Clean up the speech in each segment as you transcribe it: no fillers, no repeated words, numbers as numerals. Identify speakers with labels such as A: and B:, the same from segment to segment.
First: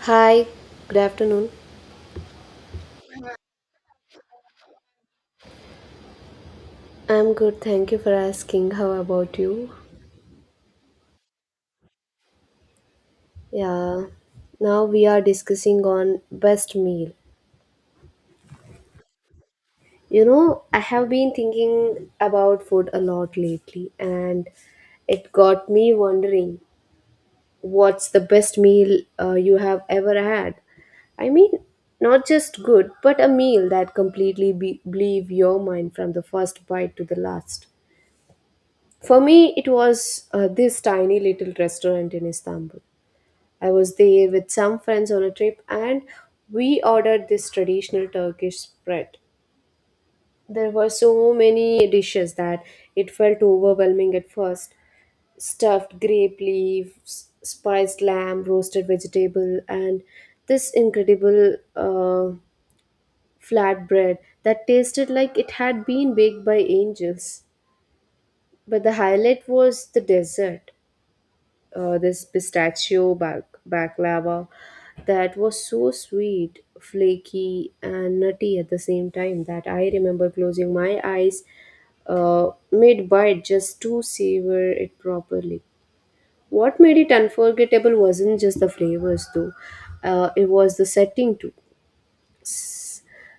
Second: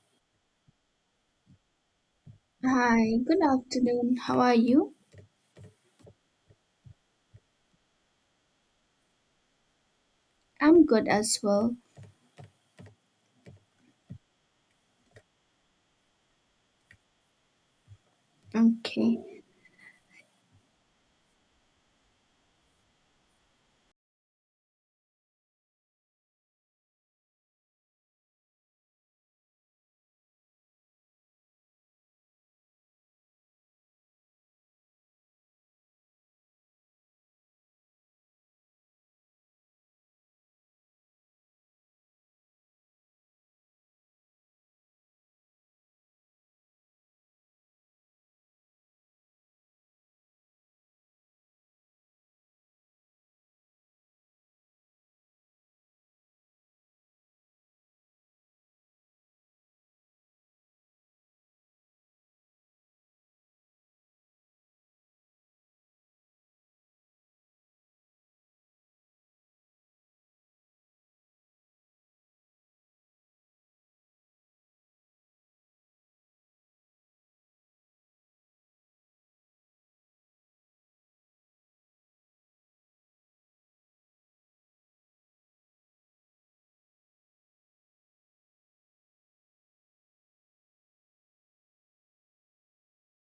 A: Hi, good afternoon.
B: Hi, good afternoon. How are you?
A: I'm good, thank you for asking. How about you?
B: I'm good as well.
A: Yeah, now we are discussing on best meal.
B: Okay.
A: I have been thinking about food a lot lately, and it got me wondering what's the best meal you have ever had? I mean, not just good, but a meal that completely blew your mind from the first bite to the last. For me, it was this tiny little restaurant in Istanbul. I was there with some friends on a trip and we ordered this traditional Turkish spread. There were so many dishes that it felt overwhelming at first. Stuffed grape leaves, spiced lamb, roasted vegetable, and this incredible flatbread that tasted like it had been baked by angels. But the highlight was the dessert. This baklava that was so sweet, flaky, and nutty at the same time that I remember closing my eyes mid bite just to savor it properly. What made it unforgettable wasn't just the flavors though, it was the setting too.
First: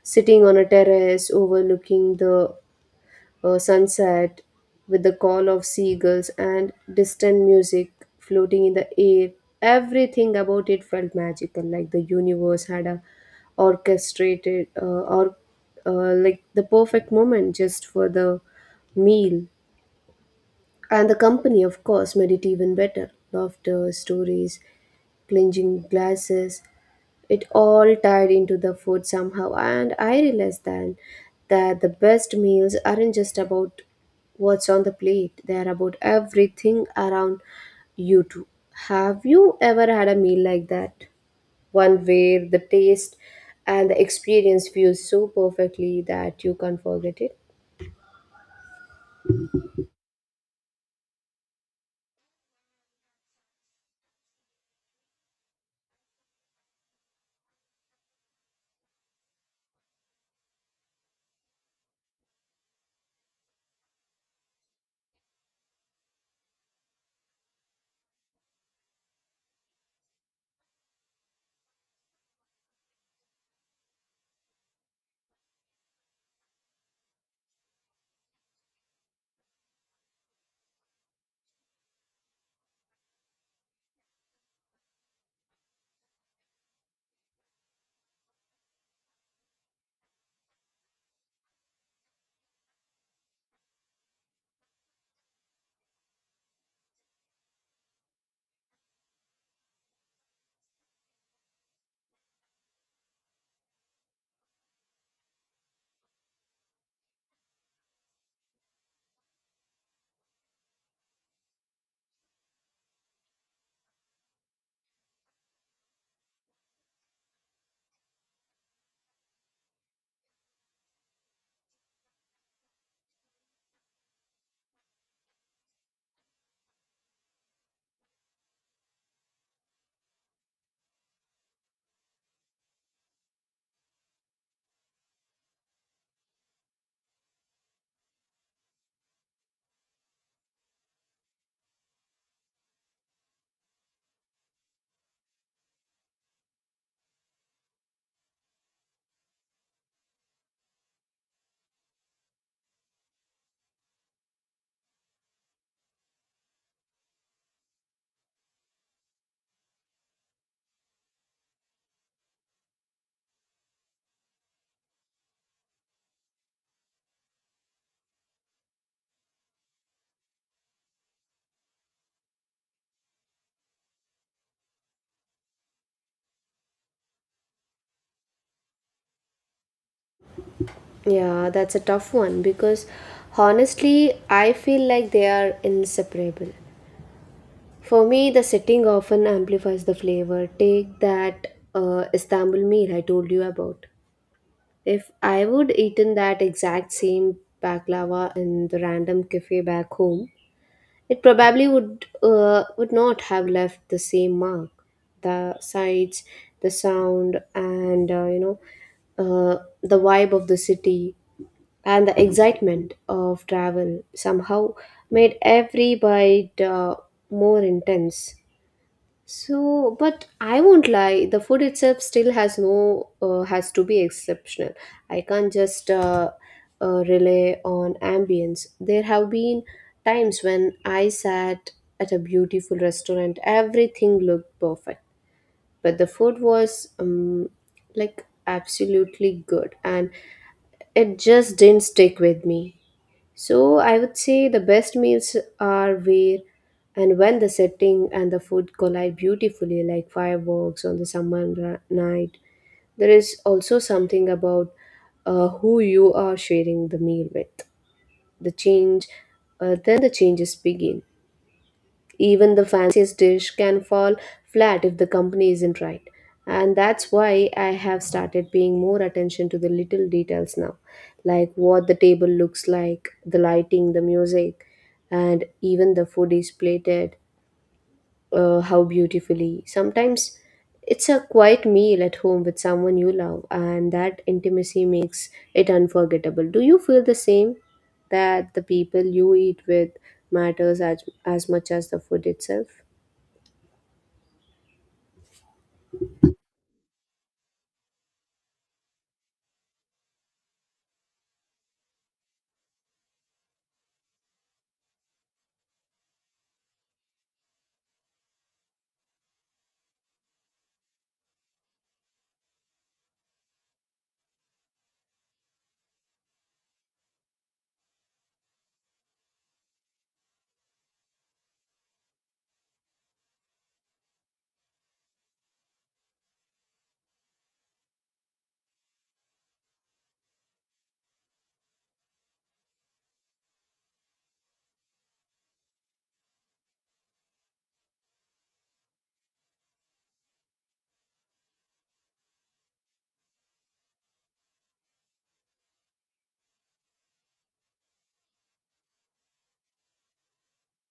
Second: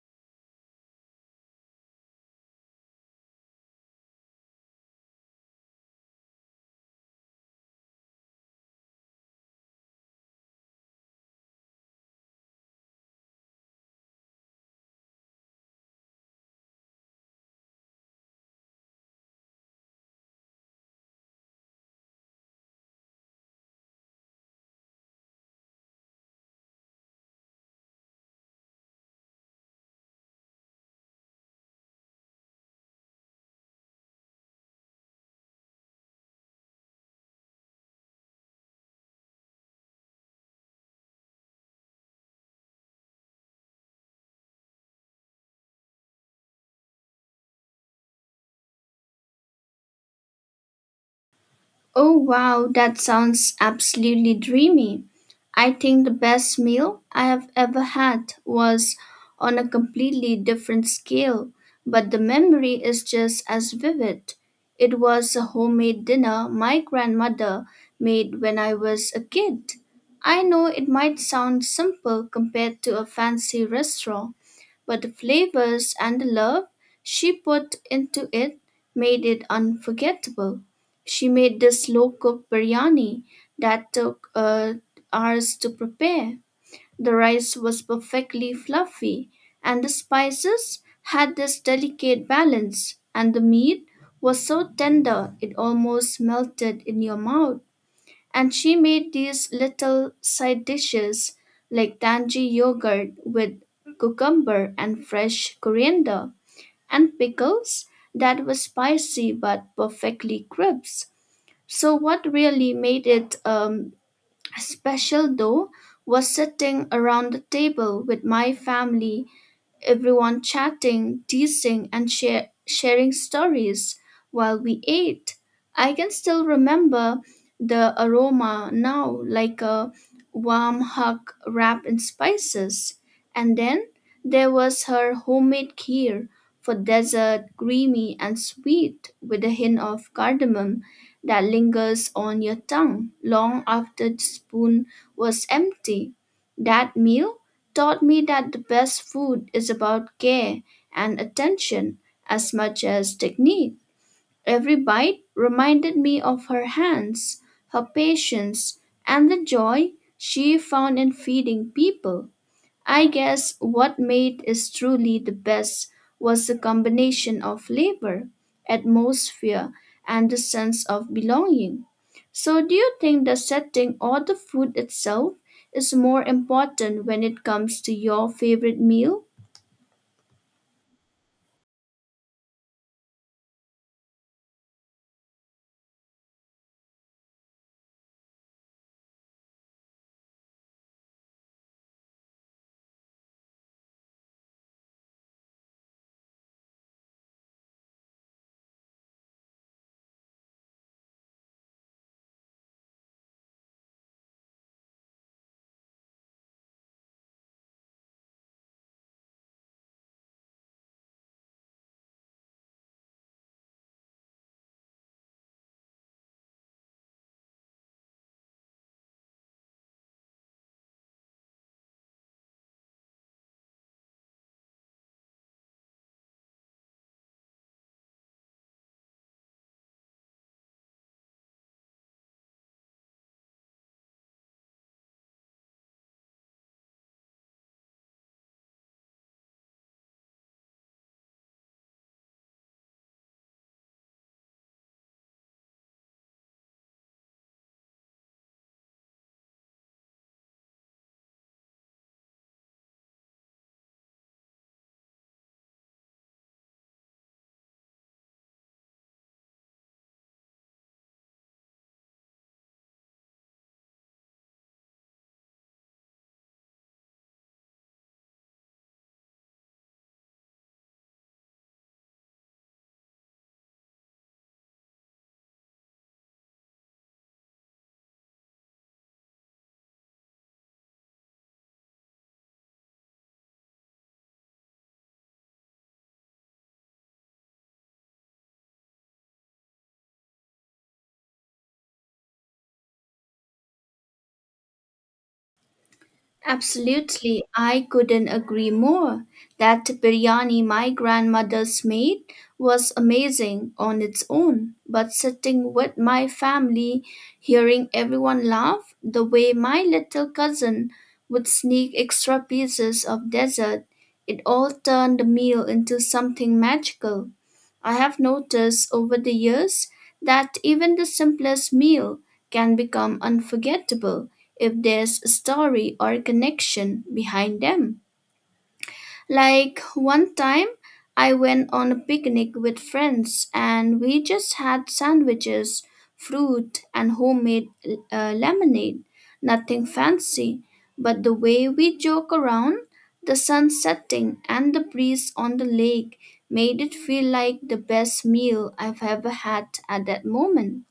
A: Sitting on a terrace overlooking the sunset with the call of seagulls and distant music floating in the air. Everything about it felt magical, like the universe had a orchestrated or like the perfect moment just for the meal, and the company, of course, made it even better. Laughter, stories, clinching glasses, it all tied into the food somehow, and I realized then that the best meals aren't just about what's on the plate, they're about everything around you too. Have you ever had a meal like that? One where the taste and the experience fuse so perfectly that you can't forget it?
B: Oh wow, that sounds absolutely dreamy. I think the best meal I have ever had was on a completely different scale, but the memory is just as vivid. It was a homemade dinner my grandmother made when I was a kid. I know it might sound simple compared to a fancy restaurant, but the flavors and the love she put into it made it unforgettable. She made this low cook biryani that took hours to prepare. The rice was perfectly fluffy, and the spices had this delicate balance, and the meat was so tender it almost melted in your mouth. And she made these little side dishes like tangy yogurt with cucumber and fresh coriander and pickles that were spicy but perfectly crisp. So, what really made it special though was sitting around the table with my family, everyone chatting, teasing, and sharing stories while we ate. I can still remember the aroma now, like a warm hug wrapped in spices. And then there was her homemade kheer for dessert, creamy and sweet, with a hint of cardamom that lingers on your tongue long after the spoon was empty. That meal taught me that the best food is about care and attention as much as technique. Every bite reminded me of her hands, her patience, and the joy she found in feeding people. I guess what made it truly the best was the combination of flavor, atmosphere, and the sense of belonging. So, do you think the setting or the food itself is more important when it comes to your favorite meal?
A: Yeah, that's a tough one because honestly, I feel like they are inseparable. For me, the setting often amplifies the flavor. Take that Istanbul meal I told you about. If I would eaten that exact same baklava in the random cafe back home, it probably would not have left the same mark. The sights, the sound, and the vibe of the city and the excitement of travel somehow made every bite more intense. So, but I won't lie, the food itself still has no has to be exceptional. I can't just rely on ambience. There have been times when I sat at a beautiful restaurant, everything looked perfect, but the food was like absolutely good, and it just didn't stick with me. So I would say the best meals are where and when the setting and the food collide beautifully, like fireworks on the summer night. There is also something about who you are sharing the meal with. The change, then the changes begin. Even the fanciest dish can fall flat if the company isn't right. And that's why I have started paying more attention to the little details now, like what the table looks like, the lighting, the music, and even the food is plated, how beautifully. Sometimes it's a quiet meal at home with someone you love, and that intimacy makes it unforgettable. Do you feel the same? That the people you eat with matters as much as the food itself?
B: Absolutely, I couldn't agree more. That biryani my grandmother's made was amazing on its own, but sitting with my family, hearing everyone laugh, the way my little cousin would sneak extra pieces of dessert, it all turned the meal into something magical. I have noticed over the years that even the simplest meal can become unforgettable if there's a story or connection behind them. Like one time, I went on a picnic with friends and we just had sandwiches, fruit, and homemade lemonade. Nothing fancy, but the way we joke around, the sun setting, and the breeze on the lake made it feel like the best meal I've ever had at that moment.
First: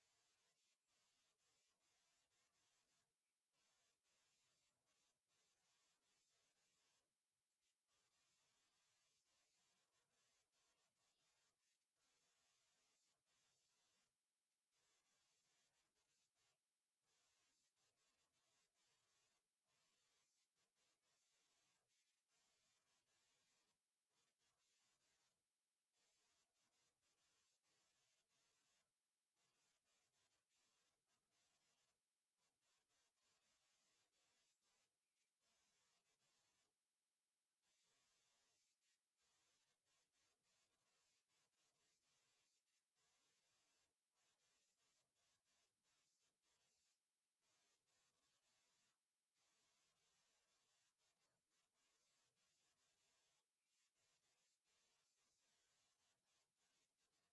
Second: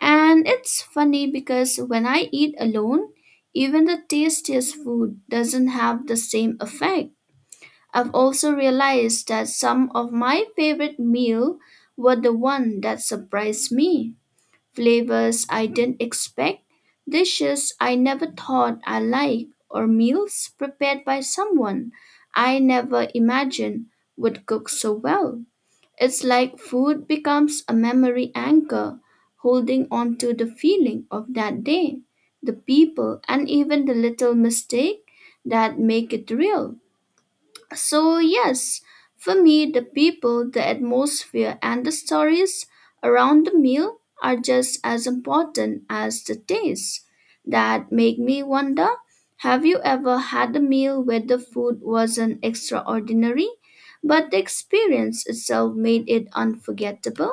B: And it's funny because when I eat alone, even the tastiest food doesn't have the same effect. I've also realized that some of my favorite meal were the one that surprised me. Flavors I didn't expect, dishes I never thought I liked, or meals prepared by someone I never imagined would cook so well. It's like food becomes a memory anchor, holding on to the feeling of that day, the people, and even the little mistake that make it real. So, yes, for me, the people, the atmosphere, and the stories around the meal are just as important as the taste. That make me wonder, have you ever had a meal where the food wasn't extraordinary, but the experience itself made it unforgettable?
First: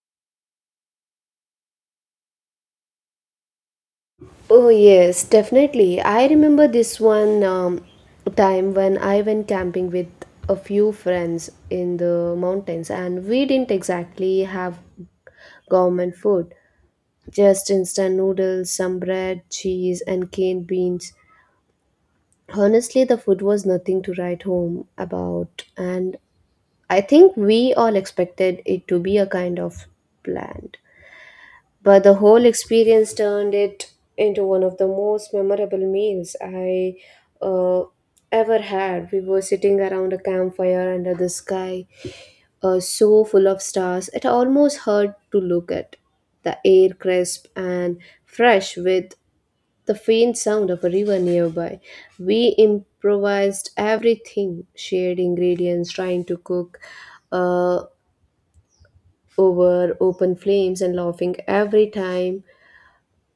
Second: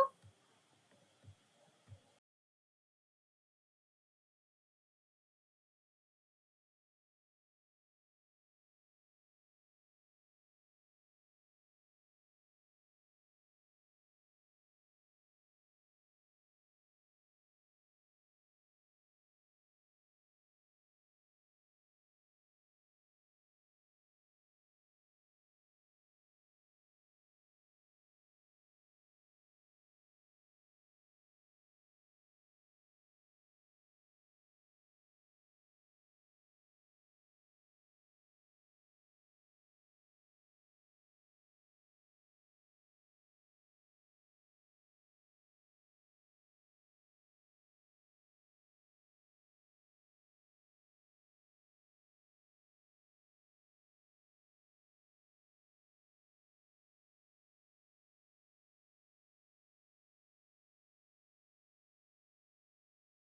A: Oh, yes, definitely. I remember this one time when I went camping with a few friends in the mountains, and we didn't exactly have government food, just instant noodles, some bread, cheese, and canned beans. Honestly, the food was nothing to write home about, and I think we all expected it to be a kind of bland. But the whole experience turned it into one of the most memorable meals I uh, ever had. We were sitting around a campfire under the sky, so full of stars it almost hurt to look at. The air crisp and fresh with the faint sound of a river nearby. We improvised everything, shared ingredients, trying to cook uh, over open flames and laughing every time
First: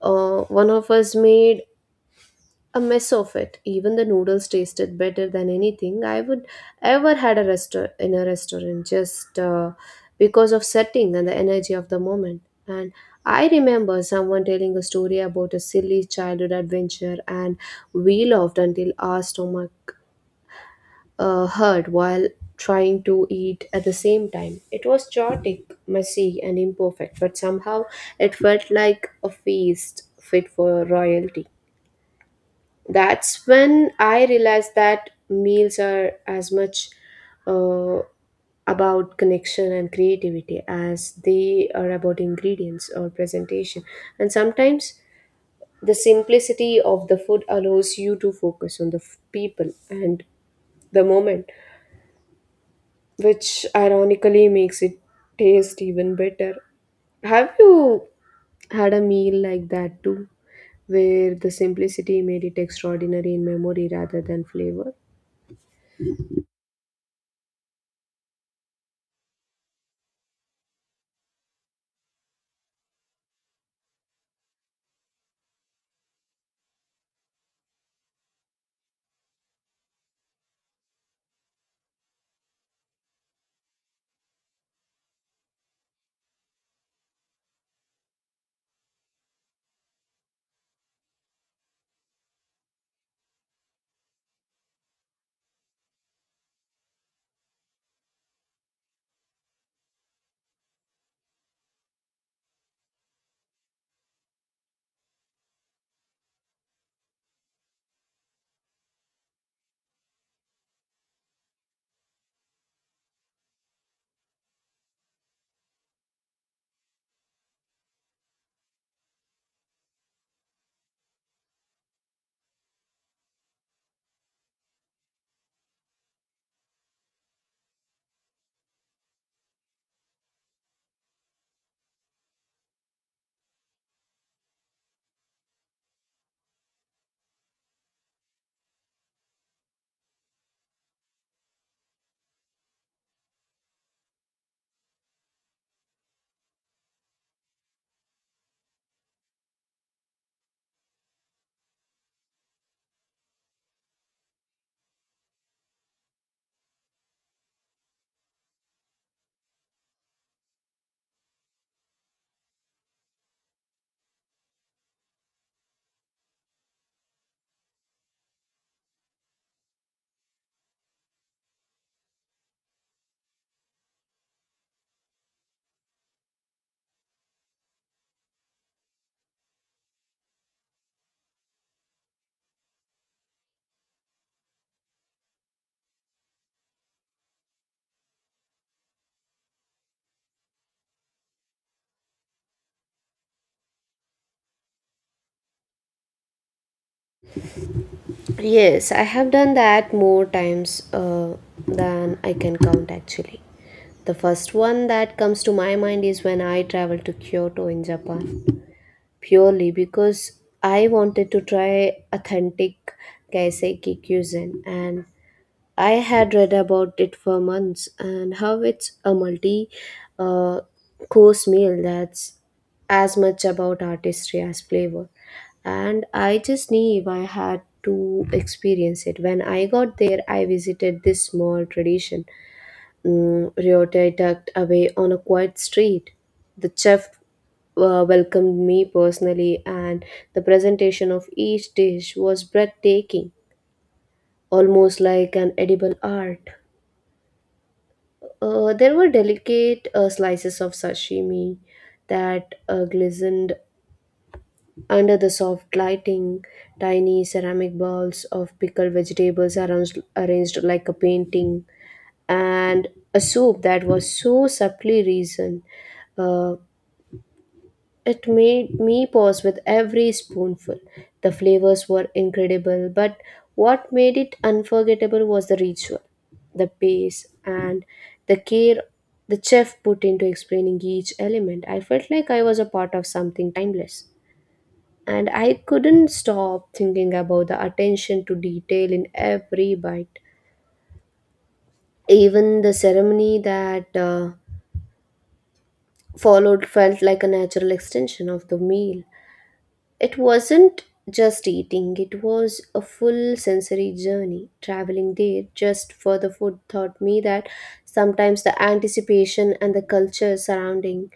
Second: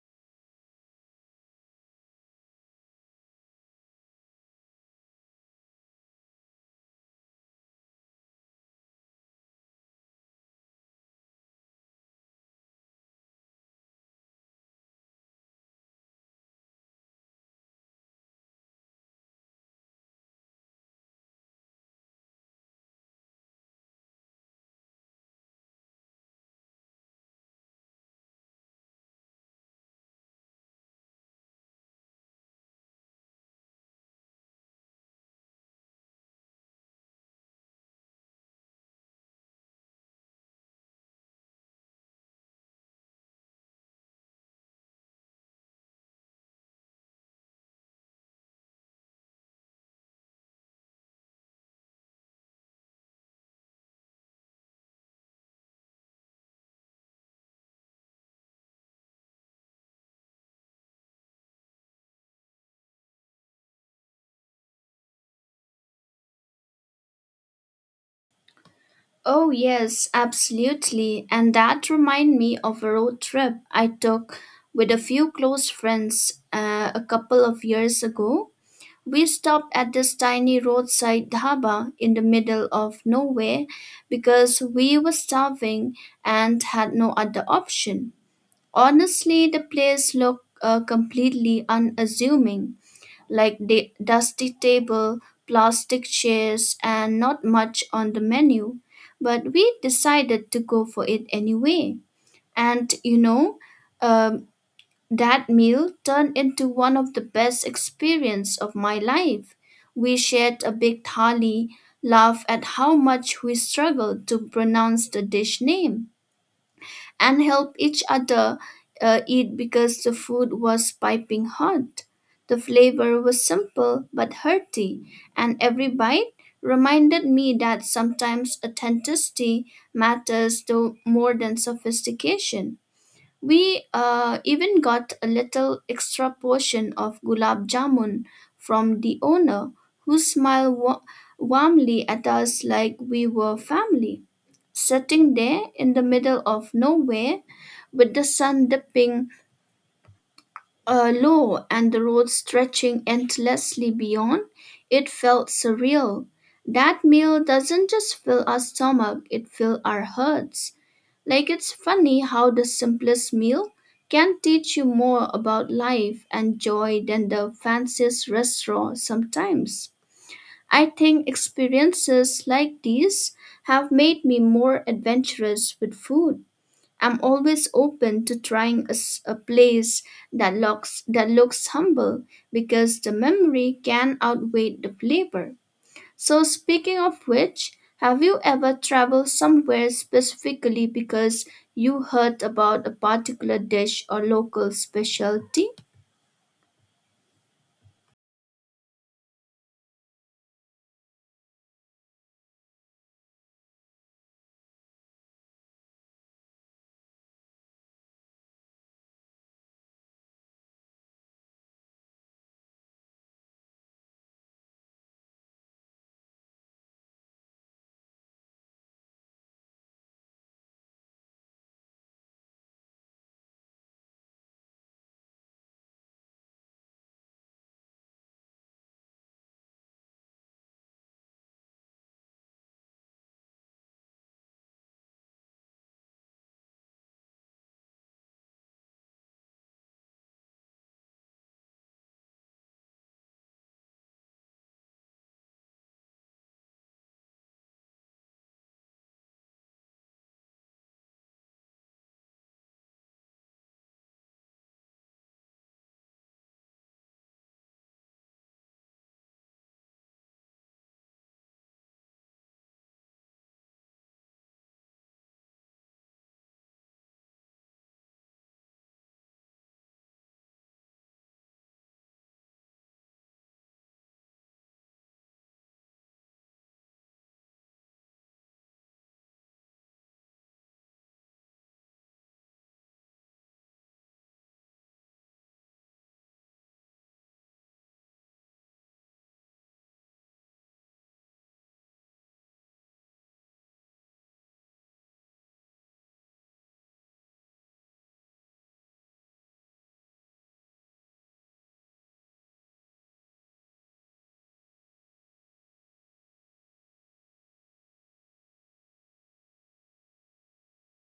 A: one of us made a mess of it. Even the noodles tasted better than anything I would ever had a restaur in a restaurant, just because of setting and the energy of the moment. And I remember someone telling a story about a silly childhood adventure, and we laughed until our stomach hurt while trying to eat at the same time. It was chaotic, messy, and imperfect, but somehow it felt like a feast fit for royalty. That's when I realized that meals are as much uh, about connection and creativity as they are about ingredients or presentation. And sometimes the simplicity of the food allows you to focus on the people and the moment, which ironically makes it taste even better. Have you had a meal like that too, where the simplicity made it extraordinary in memory rather than flavor?
B: Oh, yes, absolutely. And that remind me of a road trip I took with a few close friends a couple of years ago. We stopped at this tiny roadside dhaba in the middle of nowhere because we were starving and had no other option. Honestly, the place looked completely unassuming, like the dusty table, plastic chairs, and not much on the menu. But we decided to go for it anyway. And you know, um, that meal turned into one of the best experience of my life. We shared a big thali, laughed at how much we struggled to pronounce the dish name, and helped each other eat because the food was piping hot. The flavor was simple but hearty, and every bite reminded me that sometimes authenticity matters though more than sophistication. We even got a little extra portion of gulab jamun from the owner, who smiled warmly at us like we were family. Sitting there in the middle of nowhere, with the sun dipping low and the road stretching endlessly beyond, it felt surreal. That meal doesn't just fill our stomach, it fills our hearts. Like, it's funny how the simplest meal can teach you more about life and joy than the fanciest restaurant sometimes. I think experiences like these have made me more adventurous with food. I'm always open to trying a place that looks humble because the memory can outweigh the flavor. So, speaking of which, have you ever traveled somewhere specifically because you heard about a particular dish or local specialty?
A: Yes, I have done that more times than I can count actually. The first one that comes to my mind is when I traveled to Kyoto in Japan, purely because I wanted to try authentic kaiseki cuisine, and I had read about it for months and how it's a multi uh, course meal that's as much about artistry as flavor. And I just knew I had to experience it. When I got there, I visited this small tradition, Ryotai tucked away on a quiet street. The chef welcomed me personally, and the presentation of each dish was breathtaking, almost like an edible art. There were delicate slices of sashimi that glistened under the soft lighting. Tiny ceramic balls of pickled vegetables arranged like a painting, and a soup that was so subtly reasoned uh, it made me pause with every spoonful. The flavors were incredible, but what made it unforgettable was the ritual, the pace, and the care the chef put into explaining each element. I felt like I was a part of something timeless. And I couldn't stop thinking about the attention to detail in every bite. Even the ceremony that followed felt like a natural extension of the meal. It wasn't just eating, it was a full sensory journey. Traveling there just for the food taught me that sometimes the anticipation and the culture surrounding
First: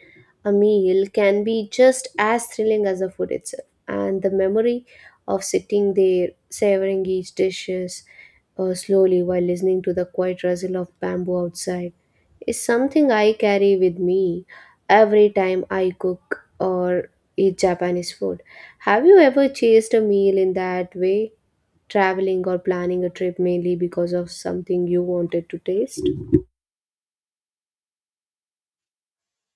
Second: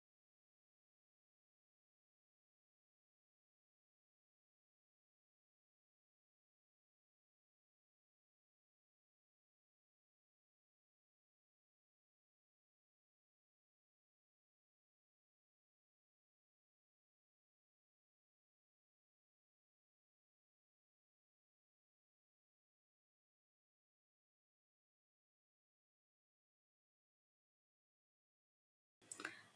A: a meal can be just as thrilling as the food itself. And the memory of sitting there, savoring each dishes slowly while listening to the quiet rustle of bamboo outside is something I carry with me every time I cook or eat Japanese food. Have you ever chased a meal in that way, traveling or planning a trip mainly because of something you wanted to taste?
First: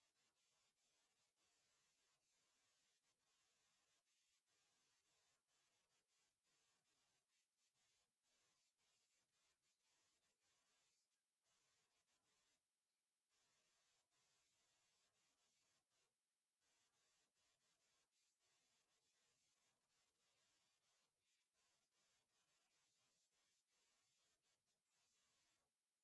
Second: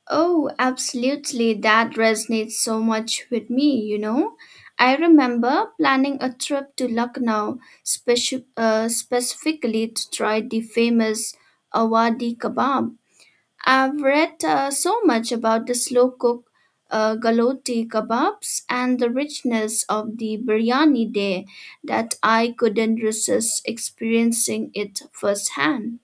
B: Oh, absolutely. That resonates so much with me, you know. I remember planning a trip to Lucknow specifically to try the famous Awadi kebab. I've read so much about the slow cook galotti kebabs and the richness of the biryani there that I couldn't resist experiencing it firsthand.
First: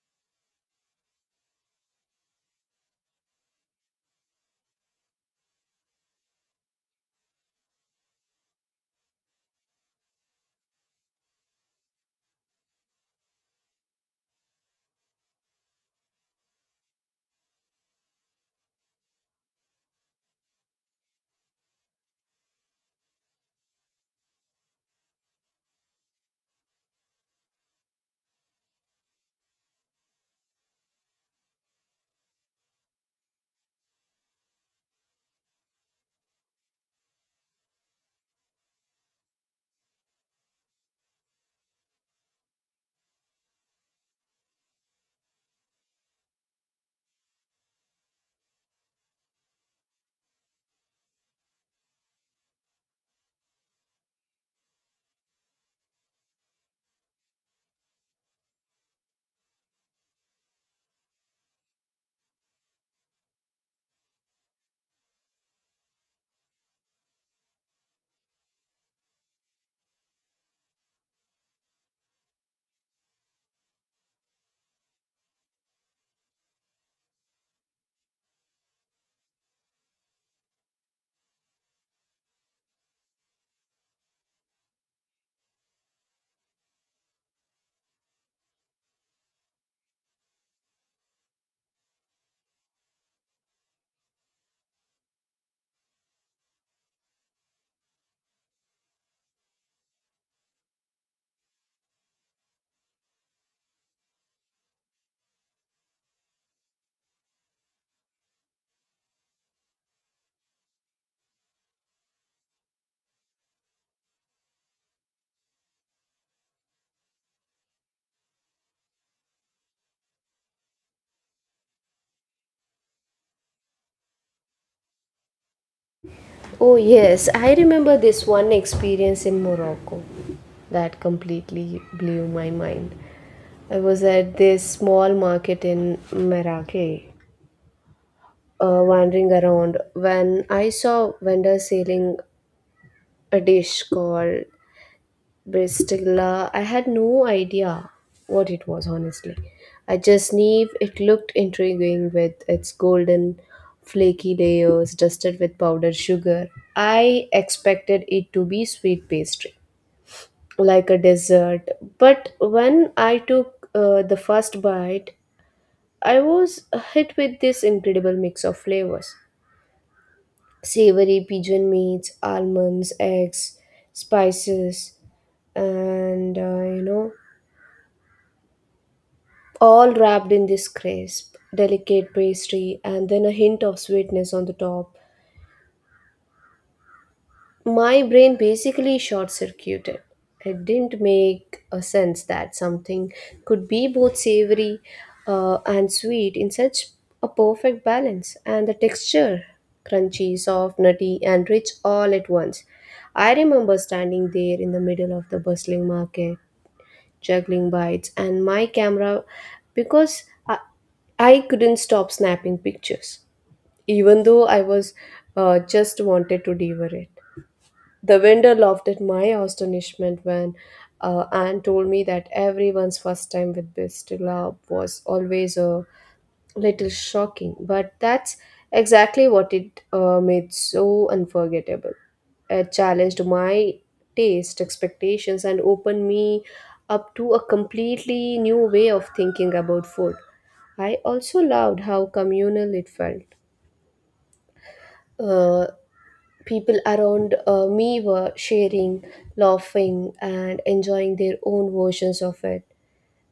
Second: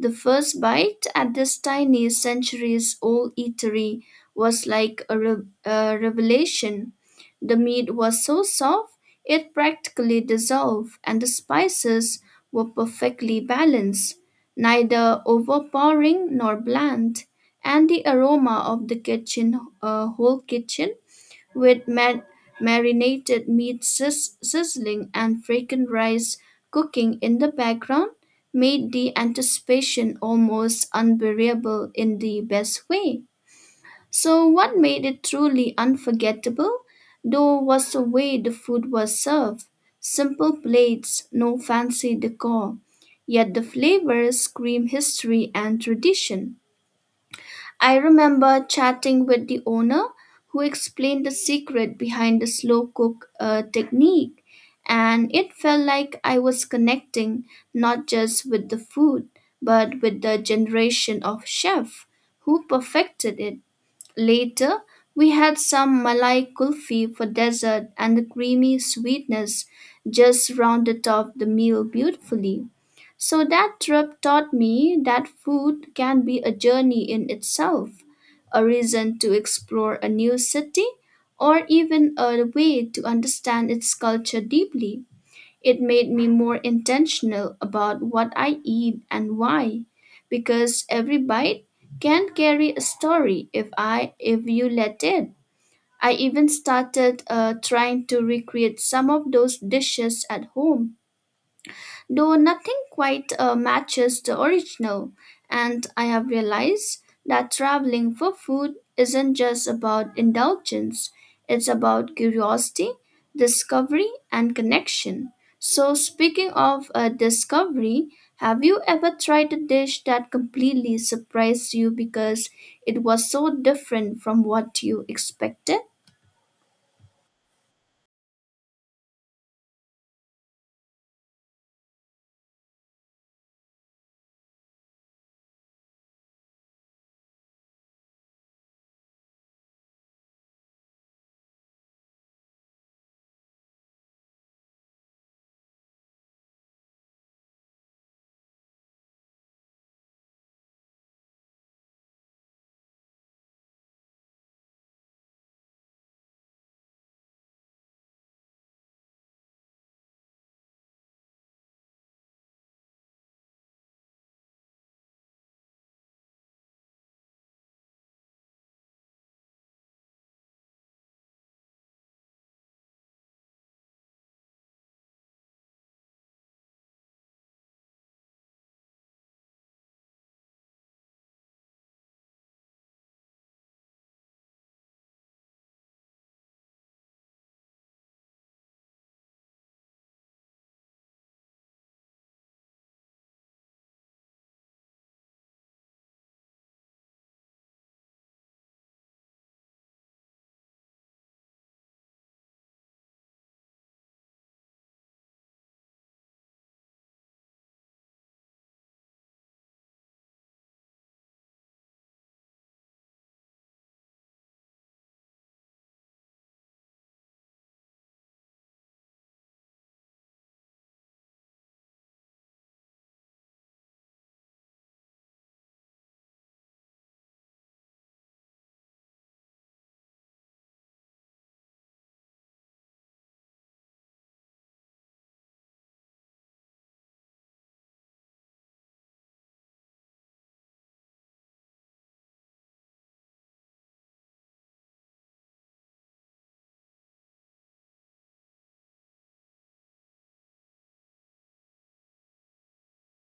B: The first bite at this tiny, centuries old eatery was like a revelation. The meat was so soft it practically dissolved, and the spices were perfectly balanced, neither overpowering nor bland. And the aroma of the kitchen, whole kitchen, with marinated meat sizzling and fragrant rice cooking in the background made the anticipation almost unbearable in the best way. So, what made it truly unforgettable, though, was the way the food was served, simple plates, no fancy decor. Yet the flavors scream history and tradition. I remember chatting with the owner who explained the secret behind the slow cook technique, and it felt like I was connecting not just with the food but with the generation of chef who perfected it. Later, we had some Malay kulfi for dessert, and the creamy sweetness just rounded off the meal beautifully. So that trip taught me that food can be a journey in itself, a reason to explore a new city, or even a way to understand its culture deeply. It made me more intentional about what I eat and why, because every bite can carry a story if you let it. I even started trying to recreate some of those dishes at home though nothing quite matches the original. And I have realized that traveling for food isn't just about indulgence, it's about curiosity, discovery, and connection. So, speaking of discovery, have you ever tried a dish that completely surprised you because it was so different from what you expected?
A: Oh, yes, I remember this one experience in Morocco that completely blew my mind. I was at this small market in Marrakech, wandering around when I saw vendors selling a dish called Bristilla. I had no idea what it was, honestly. I just knew it looked intriguing with its golden, flaky layers dusted with powdered sugar. I expected it to be sweet pastry, like a dessert. But when I took the first bite, I was hit with this incredible mix of flavors, savory pigeon meats, almonds, eggs, spices, and all wrapped in this crisp, delicate pastry and then a hint of sweetness on the top. My brain basically short circuited. It didn't make a sense that something could be both savory and sweet in such a perfect balance, and the texture crunchy, soft, nutty, and rich all at once. I remember standing there in the middle of the bustling market juggling bites, and my camera because I couldn't stop snapping pictures, even though I was just wanted to devour it. The vendor laughed at my astonishment when Anne told me that everyone's first time with Bistila was always a little shocking, but that's exactly what it made so unforgettable. It challenged my taste, expectations, and opened me up to a completely new way of thinking about food. I also loved how communal it felt. Uh, People around me were sharing, laughing, and enjoying their own versions of it.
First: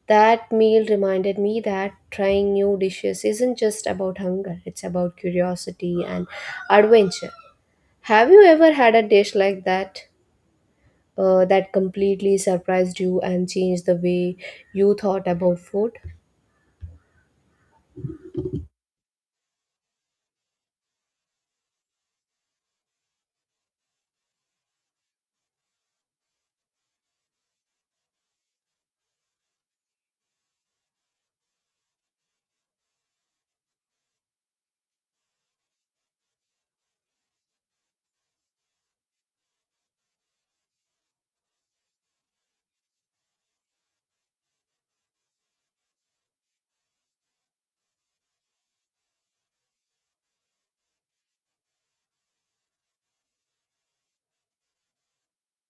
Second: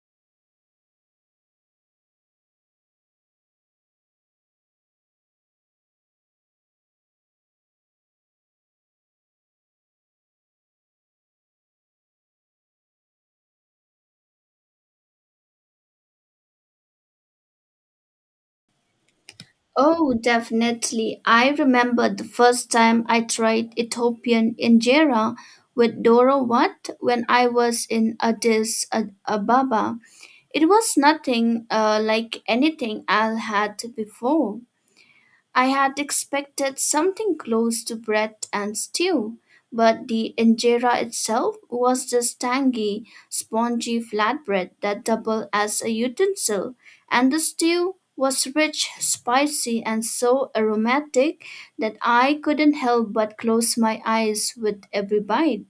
A: That meal reminded me that trying new dishes isn't just about hunger, it's about curiosity and adventure. Have you ever had a dish like that that completely surprised you and changed the way you thought about food?
B: Oh, definitely. I remember the first time I tried Ethiopian injera with Doro Wat when I was in Addis Ababa. It was nothing like anything I had before. I had expected something close to bread and stew, but the injera itself was this tangy, spongy flatbread that doubled as a utensil, and the stew was rich, spicy, and so aromatic that I couldn't help but close my eyes with every bite.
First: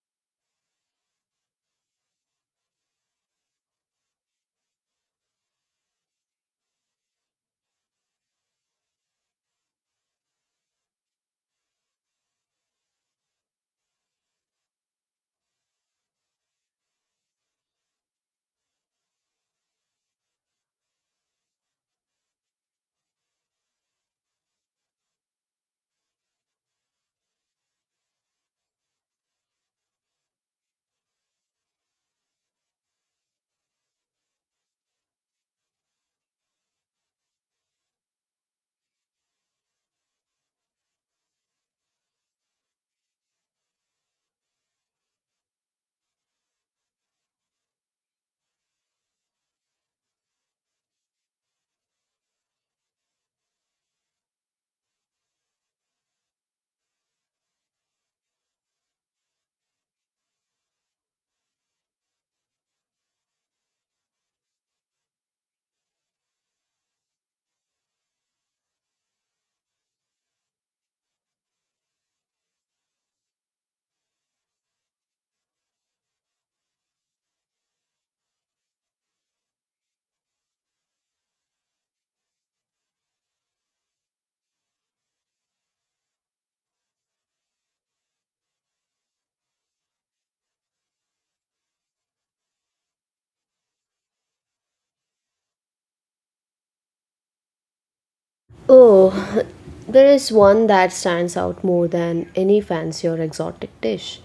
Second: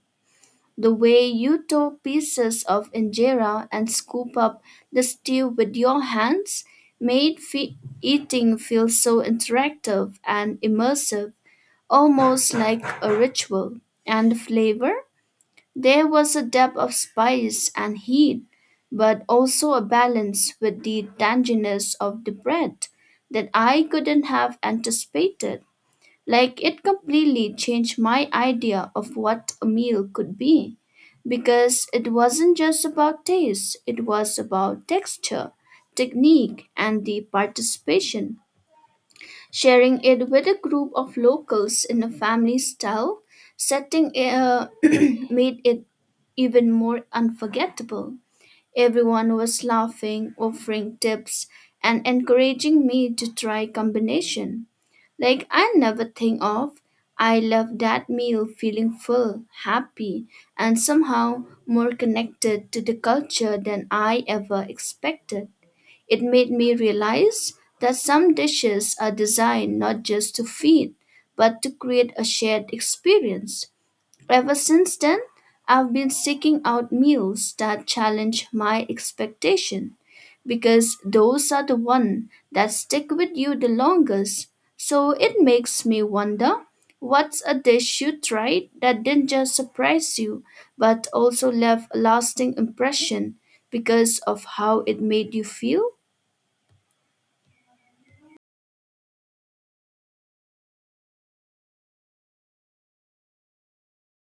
B: The way you tore pieces of injera and scoop up the stew with your hands made eating feel so interactive and immersive, almost like a ritual. And the flavor? There was a depth of spice and heat, but also a balance with the tanginess of the bread that I couldn't have anticipated. Like, it completely changed my idea of what a meal could be because it wasn't just about taste, it was about texture, technique, and the participation. Sharing it with a group of locals in a family style setting made it even more unforgettable. Everyone was laughing, offering tips, and encouraging me to try combination. Like I never think of. I left that meal feeling full, happy, and somehow more connected to the culture than I ever expected. It made me realize that some dishes are designed not just to feed, but to create a shared experience. Ever since then, I've been seeking out meals that challenge my expectation because those are the ones that stick with you the longest. So it makes me wonder, what's a dish you tried that didn't just surprise you but also left a lasting impression because of how it made you feel?
A: Oh, there is one that stands out more than any fancy or exotic dish.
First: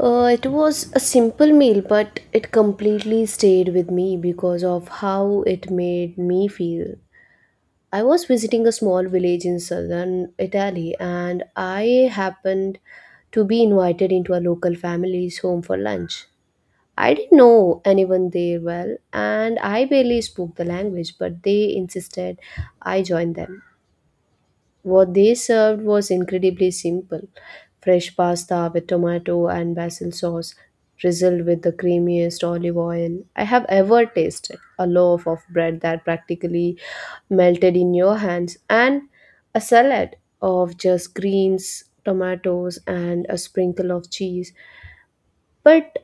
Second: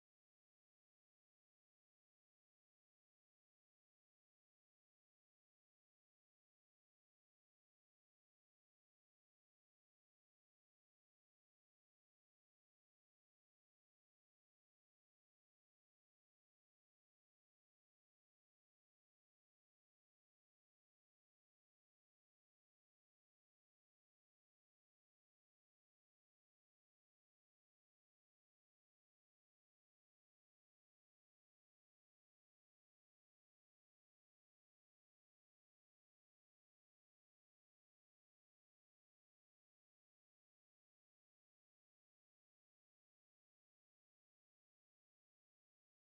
A: It was a simple meal, but it completely stayed with me because of how it made me feel. I was visiting a small village in southern Italy, and I happened to be invited into a local family's home for lunch. I didn't know anyone there well, and I barely spoke the language, but they insisted I join them. What they served was incredibly simple fresh pasta with tomato and basil sauce, drizzled with the creamiest olive oil I have ever tasted, a loaf of bread that practically melted in your hands, and a salad of just greens, tomatoes, and a sprinkle of cheese. But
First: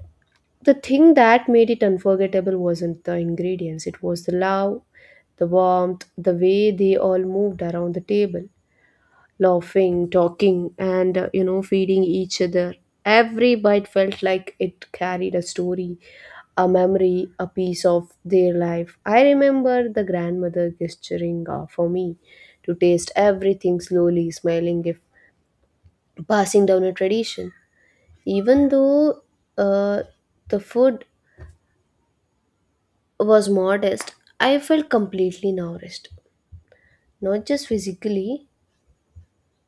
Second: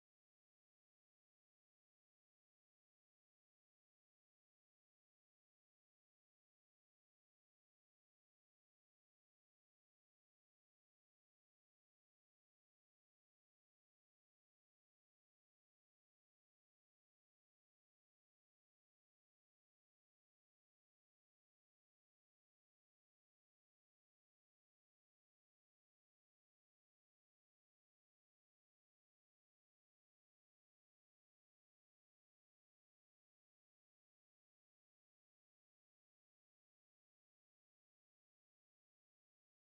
A: the thing that made it unforgettable wasn't the ingredients, it was the love, the warmth, the way they all moved around the table laughing, talking, and feeding each other. Every bite felt like it carried a story, a memory, a piece of their life. I remember the grandmother gesturing for me to taste everything slowly, smiling if passing down a tradition. Even though uh, the food was modest, I felt completely nourished, not just physically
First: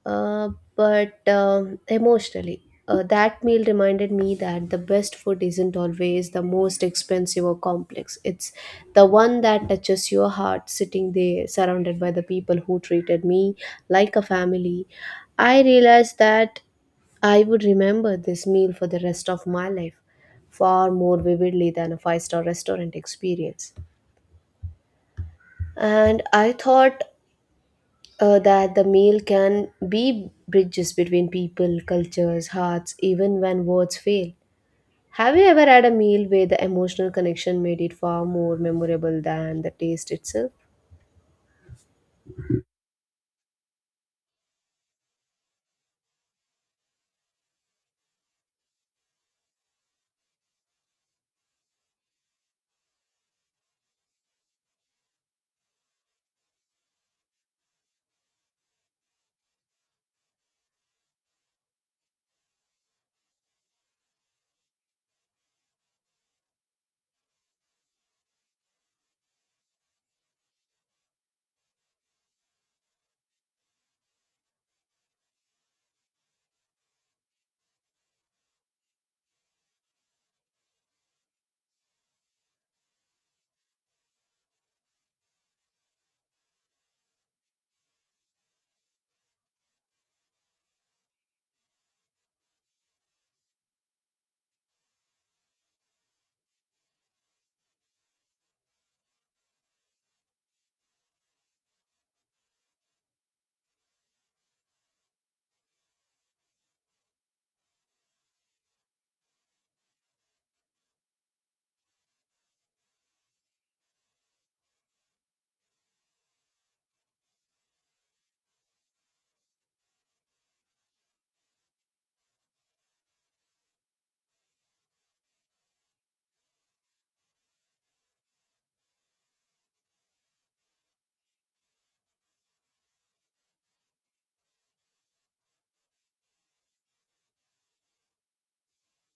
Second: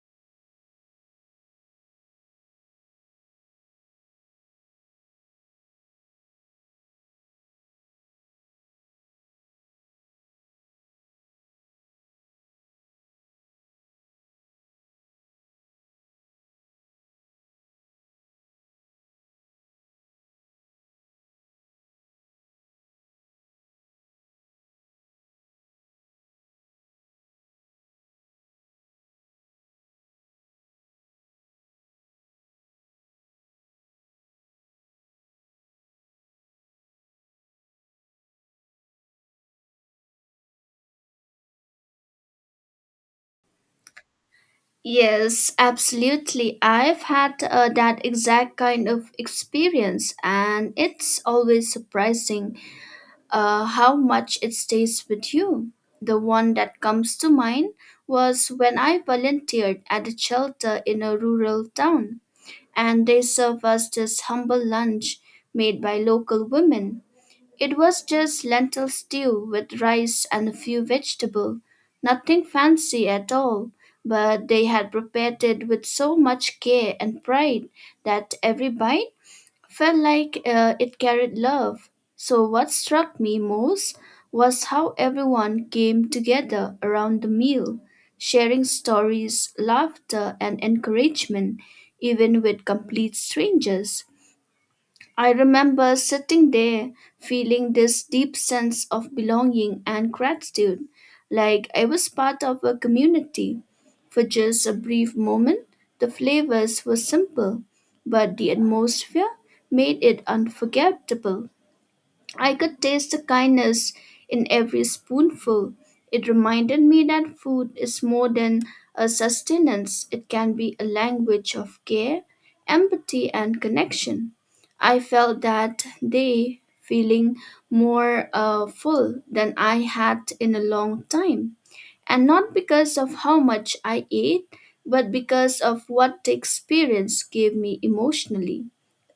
A: uh, but emotionally. That meal reminded me that the best food isn't always the most expensive or complex. It's the one that touches your heart, sitting there surrounded by the people who treated me like a family. I realized that I would remember this meal for the rest of my life far more vividly than a five-star restaurant experience. And I thought that the meal can be bridges between people, cultures, hearts, even when words fail. Have you ever had a meal where the emotional connection made it far more memorable than the taste itself?
B: Yes, absolutely. I've had that exact kind of experience, and it's always surprising how much it stays with you. The one that comes to mind was when I volunteered at a shelter in a rural town, and they served us this humble lunch made by local women. It was just lentil stew with rice and a few vegetables, nothing fancy at all, but they had prepared it with so much care and pride that every bite felt like it carried love. So, what struck me most was how everyone came together around the meal, sharing stories, laughter, and encouragement, even with complete strangers. I remember sitting there feeling this deep sense of belonging and gratitude, like I was part of a community. For just a brief moment, the flavors were simple, but the atmosphere made it unforgettable. I could taste the kindness in every spoonful. It reminded me that food is more than a sustenance, it can be a language of care, empathy, and connection. I felt that day feeling more full than I had in a long time. And not because of how much I ate, but because of what the experience gave me emotionally.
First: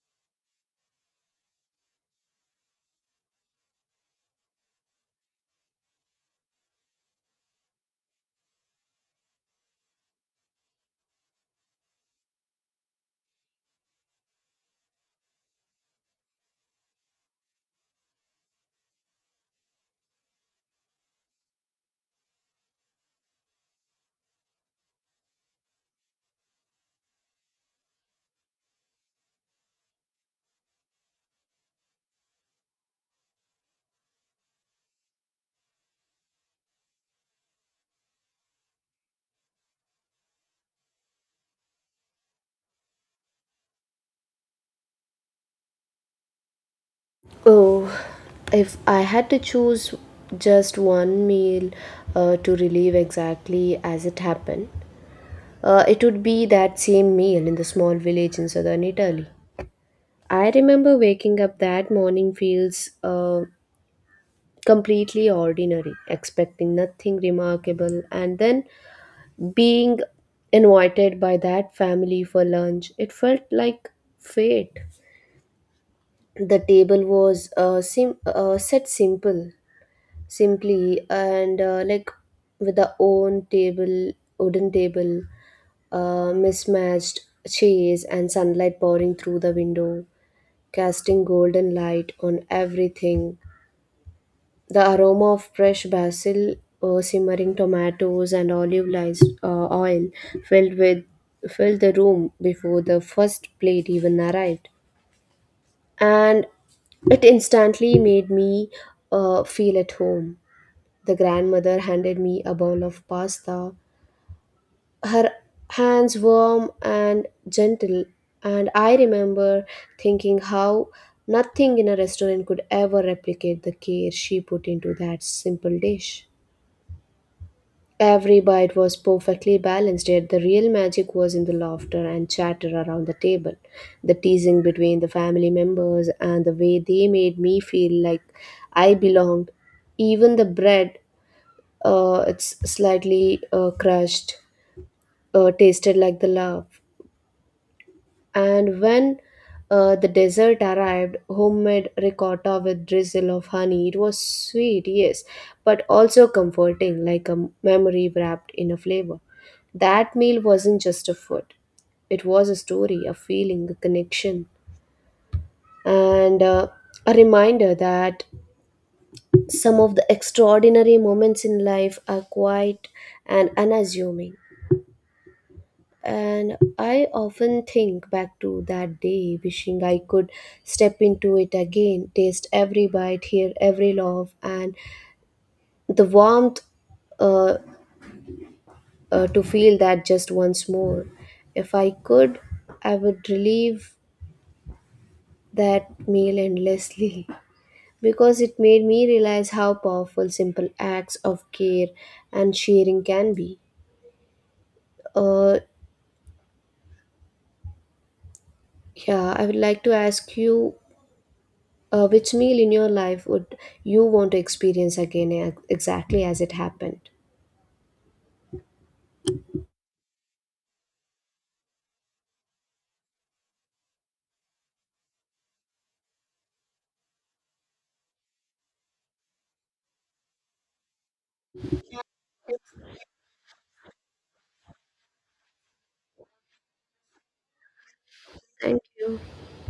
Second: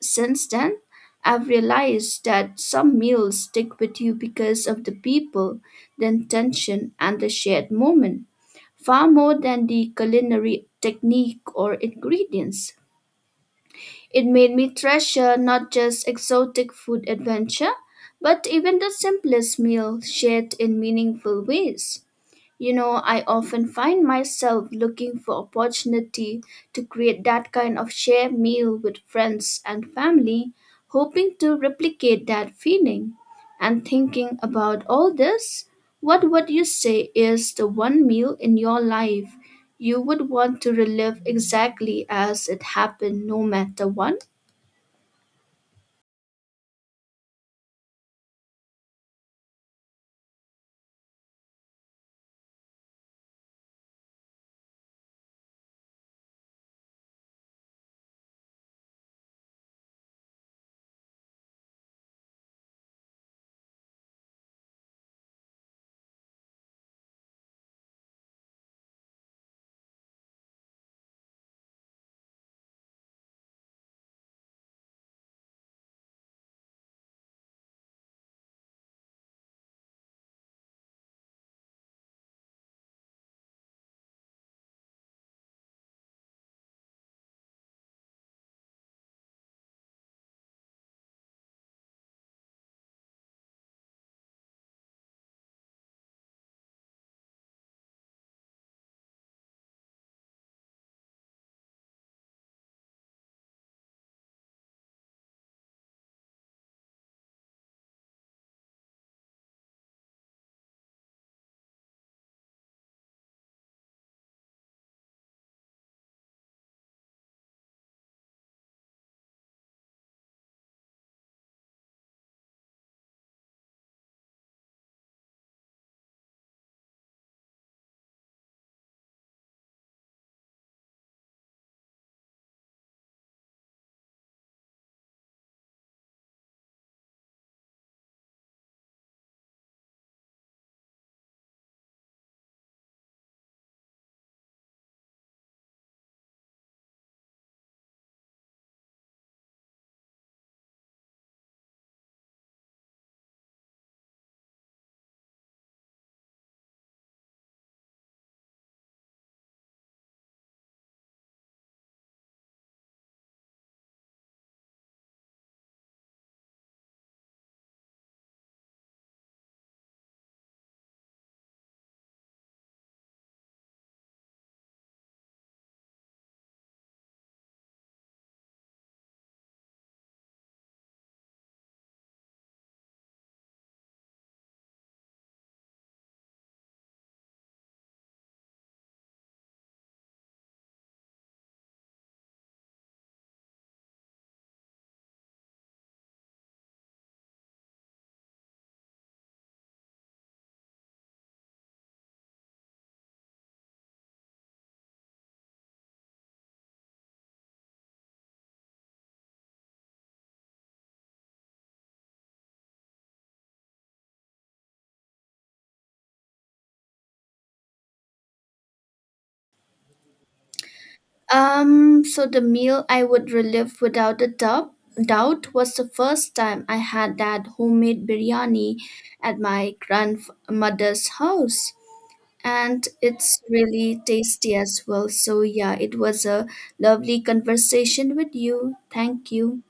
B: Since then, I've realized that some meals stick with you because of the people, the intention, and the shared moment, far more than the culinary technique or ingredients. It made me treasure not just exotic food adventure, but even the simplest meal shared in meaningful ways. You know, I often find myself looking for opportunity to create that kind of shared meal with friends and family, hoping to replicate that feeling. And thinking about all this, what would you say is the one meal in your life you would want to relive exactly as it happened, no matter what?
A: Oh, if I had to choose just one meal to relive exactly as it happened, it would be that same meal in the small village in southern Italy. I remember waking up that morning feels completely ordinary, expecting nothing remarkable, and then being invited by that family for lunch. It felt like fate. The table was set simple, simply, and like with the own table, wooden table, mismatched chairs, and sunlight pouring through the window, casting golden light on everything. The aroma of fresh basil, simmering tomatoes, and olive lice, oil filled with filled the room before the first plate even arrived, and it instantly made me feel at home. The grandmother handed me a bowl of pasta, her hands warm and gentle, and I remember thinking how nothing in a restaurant could ever replicate the care she put into that simple dish. Every bite was perfectly balanced, yet the real magic was in the laughter and chatter around the table, the teasing between the family members, and the way they made me feel like I belonged. Even the bread, it's slightly crushed, tasted like the love. And when the dessert arrived, homemade ricotta with drizzle of honey, it was sweet, yes, but also comforting, like a memory wrapped in a flavor. That meal wasn't just a food, it was a story, a feeling, a connection, and a reminder that some of the extraordinary moments in life are quiet and unassuming. And I often think back to that day, wishing I could step into it again, taste every bite, hear every laugh, and the warmth uh, to feel that just once more. If I could, I would relive that meal endlessly because it made me realize how powerful simple acts of care and sharing can be. Uh, yeah, I would like to ask you, which meal in your life would you want to experience again exactly as it happened?
B: So the meal I would relive without a doubt was the first time I had that homemade biryani at my grandmother's house. And it's really tasty as well. So, yeah, it was a lovely conversation with you.
A: Thank you.
B: Thank you.